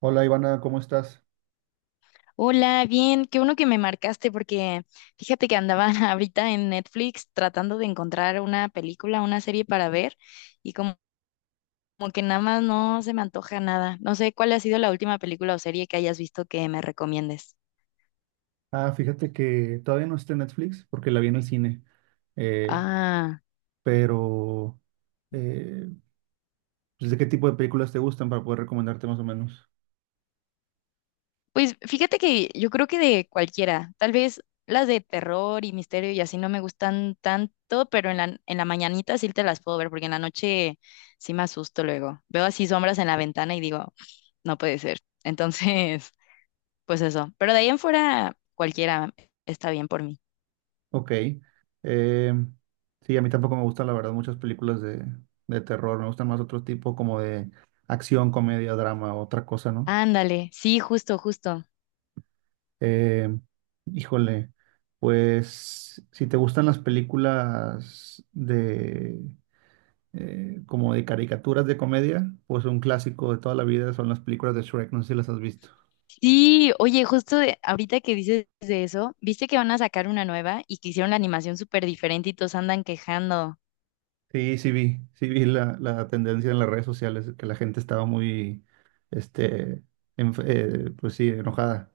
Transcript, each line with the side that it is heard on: right: Hola, Ivana, ¿cómo estás?
left: Hola, bien, qué bueno que me marcaste porque fíjate que andaba ahorita en Netflix tratando de encontrar una película, una serie para ver y como que nada más no se me antoja nada. No sé cuál ha sido la última película o serie que hayas visto que me recomiendes.
right: Ah, fíjate que todavía no está en Netflix porque la vi en el cine, eh,
left: Ah,
right: pero eh, pues, ¿de qué tipo de películas te gustan para poder recomendarte más o menos?
left: pues fíjate que yo creo que de cualquiera, tal vez las de terror y misterio y así no me gustan tanto, pero en la mañanita sí te las puedo ver porque en la noche sí me asusto luego. Veo así sombras en la ventana y digo, no puede ser. Entonces, pues eso. Pero de ahí en fuera, cualquiera está bien por mí.
right: Ok, eh, sí, a mí tampoco me gustan, la verdad, muchas películas de terror. Me gustan más otro tipo, como de acción, comedia, drama, otra cosa, ¿no?
left: Ándale, sí, justo.
right: Eh, híjole, pues si te gustan las películas de como de caricaturas de comedia, pues un clásico de toda la vida son las películas de Shrek, no sé si las has visto.
left: Sí, oye, justo ahorita que dices de eso, viste que van a sacar una nueva y que hicieron la animación súper diferente y todos andan quejando.
right: Sí, sí vi la tendencia en las redes sociales, que la gente estaba muy, este, pues sí, enojada.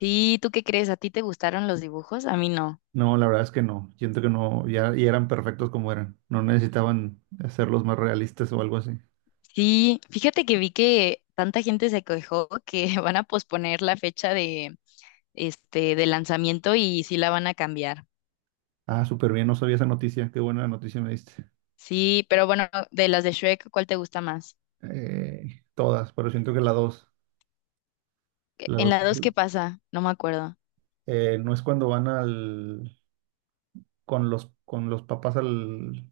left: Sí, ¿tú qué crees? ¿A ti te gustaron los dibujos? A mí no.
right: No, la verdad es que no, siento que no. Ya, ya eran perfectos como eran, no necesitaban hacerlos más realistas o algo así.
left: Sí, fíjate que vi que tanta gente se quejó que van a posponer la fecha de este de lanzamiento y sí la van a cambiar.
right: Ah, súper bien, no sabía esa noticia, qué buena noticia me diste.
left: Sí, pero bueno, de las de Shrek, ¿cuál te gusta más?
right: Todas, pero siento que la
left: En
right: dos,
left: la dos, ¿qué pasa? No me acuerdo.
right: no, es cuando van con los papás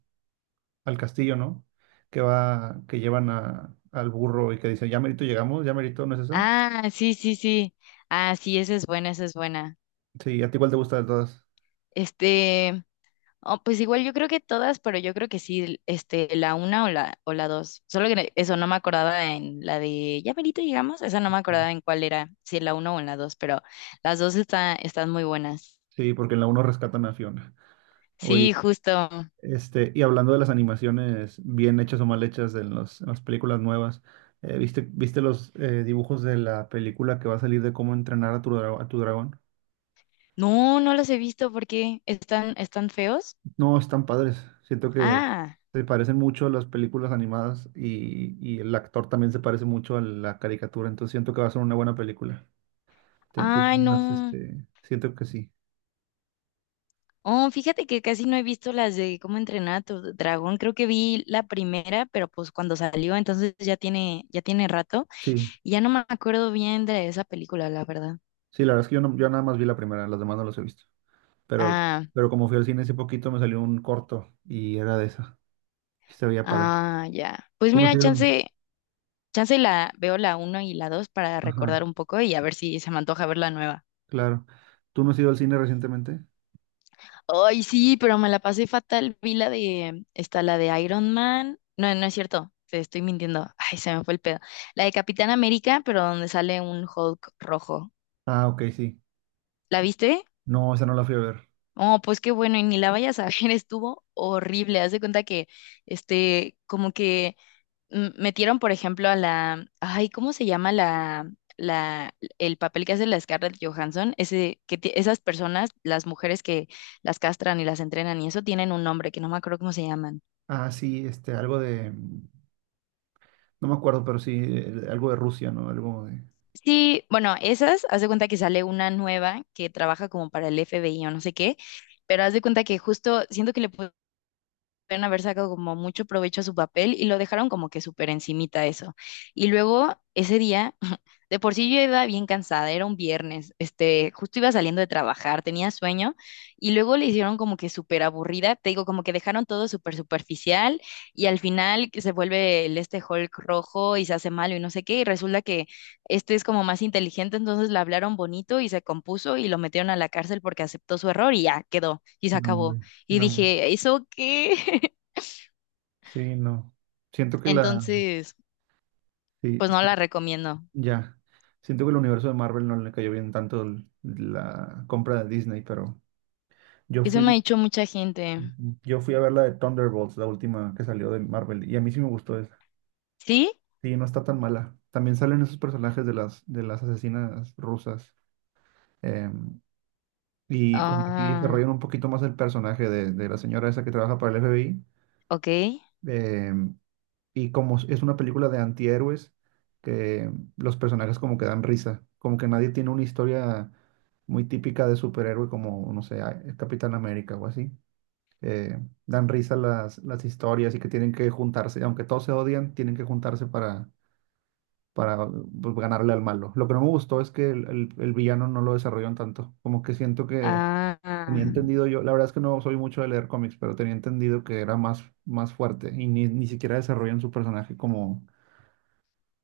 right: al castillo, ¿no? Que va, que llevan a, al burro y que dicen, ya merito llegamos, ya merito, ¿no es esa?
left: Ah, sí, sí, sí. Ah, sí, esa es buena, esa es buena.
right: Sí, a ti igual te gusta de todas.
left: Este, oh, pues igual yo creo que todas, pero yo creo que sí, este, la una o la dos. Solo que eso no me acordaba en la de ya perito llegamos, esa no me acordaba en cuál era, si en la una o en la dos, pero las dos están muy buenas.
right: Sí, porque en la uno rescatan a Fiona. Oye,
left: Sí, justo.
right: y hablando de las animaciones bien hechas o mal hechas de los, en las películas nuevas, ¿viste, viste los dibujos de la película que va a salir de cómo entrenar a tu, a tu dragón?
left: No, no las he visto porque están feos.
right: No, están padres. Siento que
left: Ah,
right: se parecen mucho a las películas animadas y el actor también se parece mucho a la caricatura. Entonces siento que va a ser una buena película. Tiene
left: ay,
right: unas,
left: no.
right: este, siento que sí.
left: Oh, fíjate que casi no he visto las de cómo entrenar a tu dragón. Creo que vi la primera, pero pues cuando salió, entonces ya tiene rato.
right: Sí,
left: Y ya no me acuerdo bien de esa película, la verdad.
right: sí, la verdad es que yo, yo nada más vi la primera, las demás no las he visto. Pero,
left: Ah,
right: pero como fui al cine hace poquito me salió un corto y era de esa. Y se veía padre.
left: ah, ya. Pues
right: ¿Tú no has
left: mira,
right: ido?
left: chance, chance la veo la uno y la dos para
right: Ajá,
left: recordar un poco y a ver si se me antoja ver la nueva.
right: claro. ¿Tú no has ido al cine recientemente?
left: Ay, sí, pero me la pasé fatal. Vi la de, está la de Iron Man. No, no es cierto. Te estoy mintiendo. Ay, se me fue el pedo. La de Capitán América, pero donde sale un Hulk rojo.
right: Ah, ok, sí.
left: ¿La viste?
right: No, esa no la fui a ver.
left: Oh, pues qué bueno, y ni la vayas a ver, estuvo horrible. Haz de cuenta que, este, como que metieron, por ejemplo, a la, ay, ¿cómo se llama el papel que hace la Scarlett Johansson? Ese, que esas personas, las mujeres que las castran y las entrenan y eso, tienen un nombre que no me acuerdo cómo se llaman.
right: Ah, sí, este, algo de... No me acuerdo, pero sí, algo de Rusia, ¿no? Algo de
left: Sí, bueno, esas, haz de cuenta que sale una nueva que trabaja como para el FBI o no sé qué, pero haz de cuenta que justo siento que le pudieron haber sacado como mucho provecho a su papel y lo dejaron como que súper encimita eso. Y luego ese día, de por sí yo iba bien cansada, era un viernes, este, justo iba saliendo de trabajar, tenía sueño y luego le hicieron como que súper aburrida, te digo, como que dejaron todo súper superficial y al final que se vuelve el este Hulk rojo y se hace malo y no sé qué y resulta que este es como más inteligente, entonces le hablaron bonito y se compuso y lo metieron a la cárcel porque aceptó su error y ya quedó y se
right: nombre,
left: acabó. Y
right: nombre.
left: dije, ¿eso qué?
right: Sí, no. Siento que la,
left: Entonces,
right: sí,
left: pues no
right: sí,
left: la recomiendo.
right: ya. Siento que el universo de Marvel no le cayó bien tanto la compra de Disney, pero yo
left: Eso me ha
right: fui,
left: dicho mucha gente.
right: yo fui a ver la de Thunderbolts, la última que salió de Marvel, y a mí sí me gustó esa.
left: ¿Sí?
right: Sí, no está tan mala. También salen esos personajes de las asesinas rusas. em, y como que sí
left: Ah,
right: desarrollan un poquito más el personaje de la señora esa que trabaja para el FBI.
left: ok.
right: em, Y como es una película de antihéroes, que los personajes como que dan risa, como que nadie tiene una historia muy típica de superhéroe como, no sé, el Capitán América o así. Eh, dan risa las historias, y que tienen que juntarse, aunque todos se odian, tienen que juntarse para pues, ganarle al malo. Lo que no me gustó es que el villano no lo desarrollan tanto, como que siento que
left: Ah, ah.
right: tenía entendido yo, la verdad es que no soy mucho de leer cómics, pero tenía entendido que era más, más fuerte, y ni, ni siquiera desarrollan su personaje como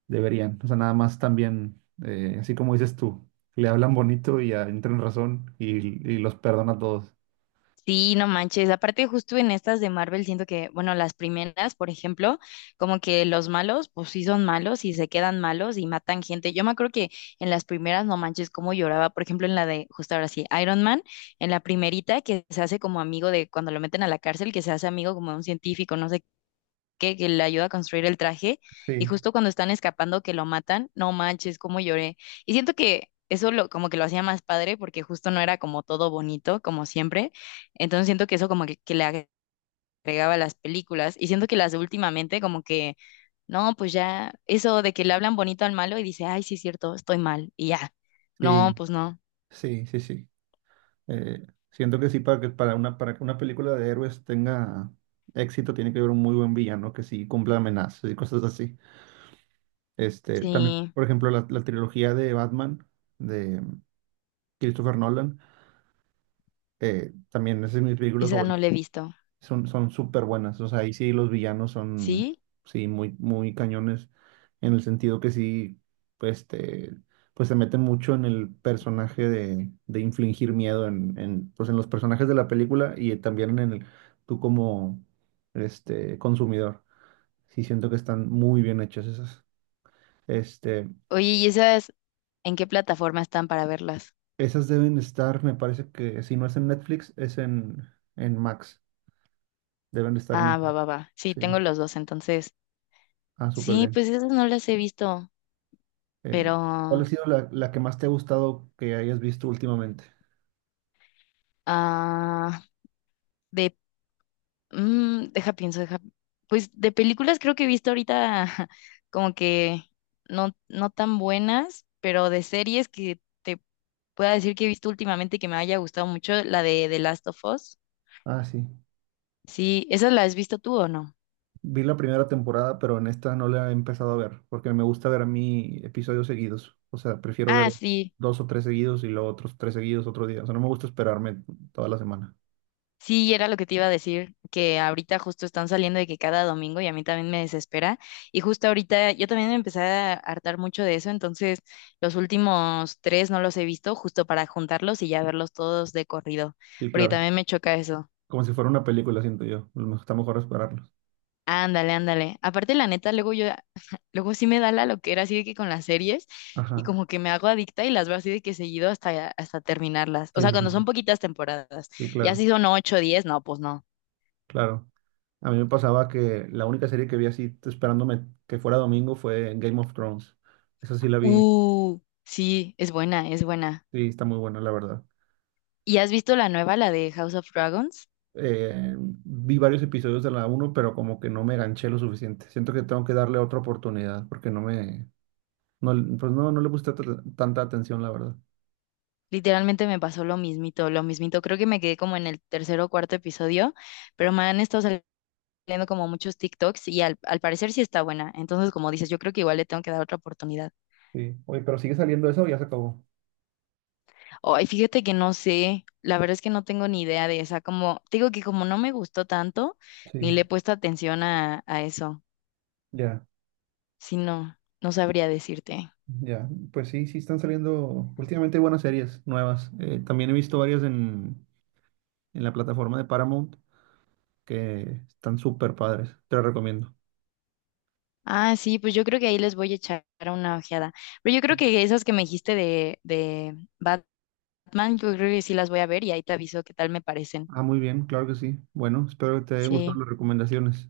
right: deberían. O sea, nada más también, así como dices tú, le hablan bonito y ah, entran en razón y los perdona a todos.
left: Sí, no manches. Aparte, justo en estas de Marvel, siento que, bueno, las primeras, por ejemplo, como que los malos, pues sí son malos y se quedan malos y matan gente. Yo me acuerdo que en las primeras, no manches, cómo lloraba. Por ejemplo, en la de, justo ahora sí, Iron Man, en la primerita que se hace como amigo de cuando lo meten a la cárcel, que se hace amigo como de un científico, no sé que le ayuda a construir el traje, y
right: Sí,
left: justo cuando están escapando que lo matan, no manches, cómo lloré. Y siento que eso lo, como que lo hacía más padre, porque justo no era como todo bonito, como siempre. Entonces siento que eso como que le agregaba a las películas, y siento que las de últimamente como que, no, pues ya, eso de que le hablan bonito al malo y dice, ay, sí es cierto, estoy mal, y ya. No,
right: sí,
left: pues no,
right: sí, sí, sí. Eh, siento que sí, para que para una, para que una película de héroes tenga éxito, tiene que haber un muy buen villano que sí cumpla amenazas y cosas así. Este, también,
left: sí,
right: por ejemplo, la trilogía de Batman de Christopher Nolan, también esa es mi película
left: esa no
right: favorita.
left: la he visto.
right: Son, son súper buenas. O sea, ahí sí los villanos son,
left: ¿Sí?
right: sí, muy, muy cañones, en el sentido que sí, pues, te, pues se meten mucho en el personaje de infligir miedo en, pues, en los personajes de la película y también en el, tú como, este, consumidor. Sí, siento que están muy bien hechas esas. Este,
left: Oye, ¿y esas en qué plataforma están para verlas?
right: esas deben estar, me parece que si no es en Netflix, es en Max. Deben de estar
left: Ah,
right: en...
left: va, va, va. Sí,
right: Sí.
left: tengo los dos, entonces.
right: Ah, súper
left: Sí,
right: bien.
left: pues esas no las he visto,
right: Eh, ¿Cuál ha
left: pero
right: sido la, la que más te ha gustado que hayas visto últimamente?
left: ah, de deja pienso, deja pues de películas creo que he visto ahorita como que no tan buenas, pero de series que te pueda decir que he visto últimamente que me haya gustado mucho la de The Last of Us.
right: Ah, sí.
left: Sí, ¿esa la has visto tú o no?
right: Vi la primera temporada, pero en esta no la he empezado a ver, porque me gusta ver, a mí, episodios seguidos. O sea, prefiero ver
left: Ah, sí.
right: dos o tres seguidos y luego otros tres seguidos otro día. O sea, no me gusta esperarme toda la semana.
left: Sí, era lo que te iba a decir, que ahorita justo están saliendo de que cada domingo y a mí también me desespera. Y justo ahorita yo también me empecé a hartar mucho de eso, entonces los últimos tres no los he visto justo para juntarlos y ya verlos todos de corrido,
right: Sí,
left: porque
right: claro.
left: también me choca eso.
right: Como si fuera una película, siento yo. Está mejor esperarlos.
left: Ándale, ándale. Aparte, la neta, luego yo, luego sí me da la loquera así de que con las series y
right: Ajá.
left: como que me hago adicta y las veo así de que seguido hasta terminarlas.
right: Sí,
left: O sea,
right: sí,
left: cuando
right: sí,
left: son poquitas temporadas,
right: sí,
left: ya
right: claro,
left: si son 8 o 10, no, pues no.
right: claro. A mí me pasaba que la única serie que vi así esperándome que fuera domingo fue Game of Thrones. Esa sí la vi.
left: Sí, es buena, es buena.
right: Sí, está muy buena, la verdad.
left: ¿Y has visto la nueva, la de House of Dragons?
right: Vi varios episodios de la uno, pero como que no me ganché lo suficiente. Siento que tengo que darle otra oportunidad porque no me, no, pues no, no le puse tanta atención, la verdad.
left: Literalmente me pasó lo mismito, lo mismito. Creo que me quedé como en el tercer o cuarto episodio, pero me han estado saliendo como muchos TikToks y al parecer sí está buena. Entonces, como dices, yo creo que igual le tengo que dar otra oportunidad.
right: Sí. Oye, pero sigue saliendo eso o ya se acabó.
left: Ay, fíjate que no sé, la verdad es que no tengo ni idea de esa. Como, te digo que como no me gustó tanto, ni le
right: Sí,
left: he puesto atención a eso.
right: ya,
left: Si no, no sabría decirte.
right: ya. Pues sí, sí están saliendo últimamente buenas series nuevas. También he visto varias en la plataforma de Paramount, que están súper padres. Te las recomiendo.
left: Ah, sí, pues yo creo que ahí les voy a echar una ojeada. Pero yo creo que esas que me dijiste de Batman, yo creo que sí las voy a ver y ahí te aviso qué tal me parecen.
right: Ah, muy bien, claro que sí. Bueno, espero que te hayan
left: Sí.
right: gustado las recomendaciones.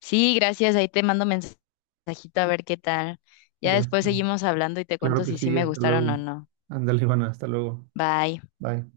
left: Sí, gracias. Ahí te mando mensajito a ver qué tal. Ya
right: Ya.
left: después
right: está
left: seguimos hablando y te
right: Claro
left: cuento
right: que
left: si sí
right: sí,
left: me
right: hasta
left: gustaron
right: luego.
left: o no.
right: Ándale, Ivana, hasta luego.
left: Bye.
right: Bye.